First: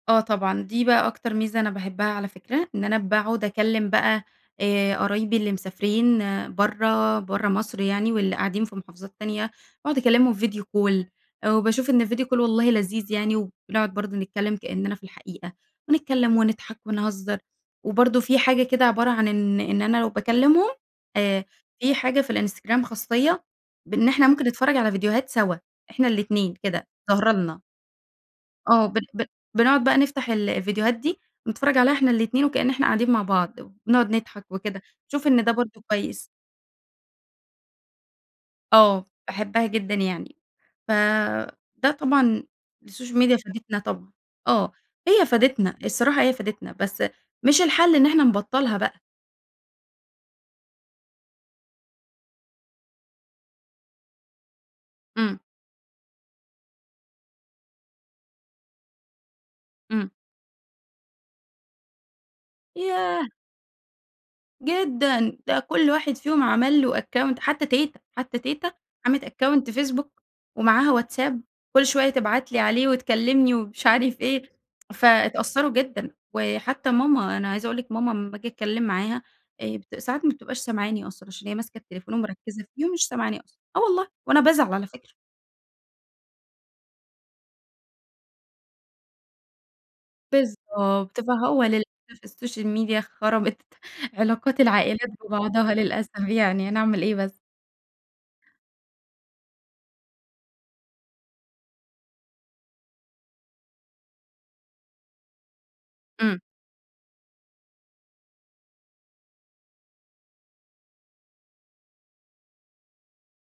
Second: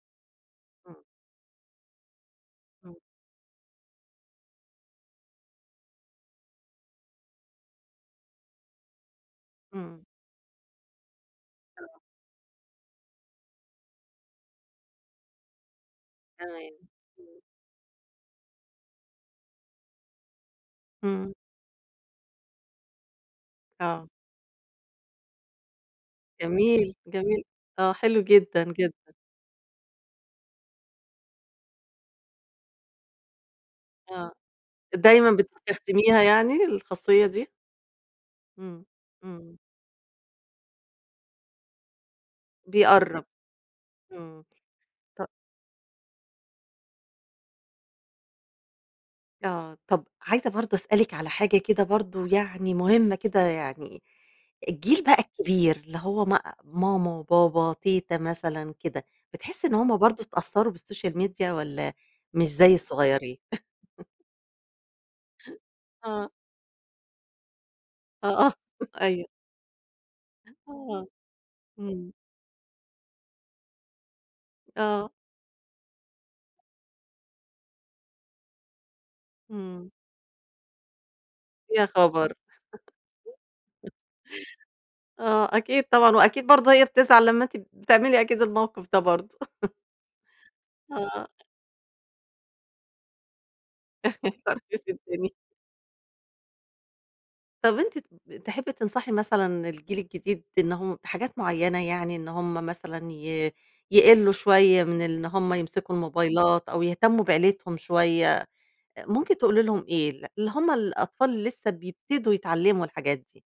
آه طبعًا. دي إمم. بقى أكتر ميزة أنا باحبها على فكرة، إن إمم. أنا باقعد أكلّم بقى آآ قرايبي اللي مسافرين برّه برّه مصر يعني، واللي قاعدين في محافظات تانية، وأقعد إمم. أكلمهم video call آآ وباشوف [unintelligible] إن ال video call والله لذيذ يعني وبنقعد برضه نتكلم كأننا في الحقيقة، ونتكلم تمام. ونضحك ونهزّر، إمم. وبرضه في حاجة كده عبارة عن إن إن أنا لو باكلمهم، إمم. آآ في حاجة في الInstagram خاصية إن آه. إحنا ممكن نتفرج على فيديوهات سوا، إحنا الاتنين جميل، كده، ظاهرة جميل. لنا. آه حلو جدًا، آه ب جدًا. ب بنقعد بقى نفتح ال الفيديوهات دي، بنتفرّج عليها إحنا الاتنين، وكأن إحنا قاعدين مع بعض، ونُقعد آه. نضحك وكده، شوف دايمًا إن ده برضه بتستخدميها كويس. يعني، الخاصية دي؟ إمم. آه، إمم. باحبّها جدًا يعني، فده طبعًا السوشيال بيقرب، ميديا فادتنا طبعًا إمم. آه، هي طب فادتنا، الصراحة هي فادتنا، بس مش الحل إن إحنا نبطّلها بقى. آه طب عايزة برضه أسألِك على حاجة كده برضه يعني مُهمة كده يعني الجيل بقى إمم. كبير اللي هو ما ماما وبابا تيتة مثلًا كده، بتحسّي إن هُم إمم. برضه اتأثروا بالسوشيال ميديا، والّا مش زي ياه! الصغيرين؟ جدًا. ده كل واحد آه. فيهم عمل له account حتى تيتة، آه حتى آه تيتة عملِت أيوه. account Facebook أن ومعاها هو WhatsApp كل شوية إمم. تبعت لي عليه وتكلمني ومش عارف إيه، آه. فاتأثّروا جدًا. وحتى ماما، أنا عايزة أقول لِك ماما أمّاآجي أتكلم معاها، إمم. ساعات ما بتبقاش سامعاني أصلًا عشان هي ماسكة يا التليفون خبر! ومركّزة فيه مش سامعاني أصلًا آه والله وأنا بازعل على فكرة. [unintelligible] آه أكيد طبعًا وأكيد برضه هي بتزعل لمّا أنتِ بتعملي أكيد الموقف ده برضه. بالضبط. آه. فهو للأسف الSocial media خربت علاقات [unintelligible] العائلات الدنيا. ببعضها للأسف يعني هنعمل إيه بس. طب أنتِ ت تحبي تنصحي مثلًا الجيل الجديد إن هُم بحاجات معينة يعني، إن هُم مثلًا ي يقلوا شوية، من إن هُم يمسكوا إمم. الموبايلات، أو يهتموا بعيلتهم شوية. ممكن تقولي لهم إيه؟ اللي هُم الأطفال لسه بيبتدوا يتعلموا الحاجات دي.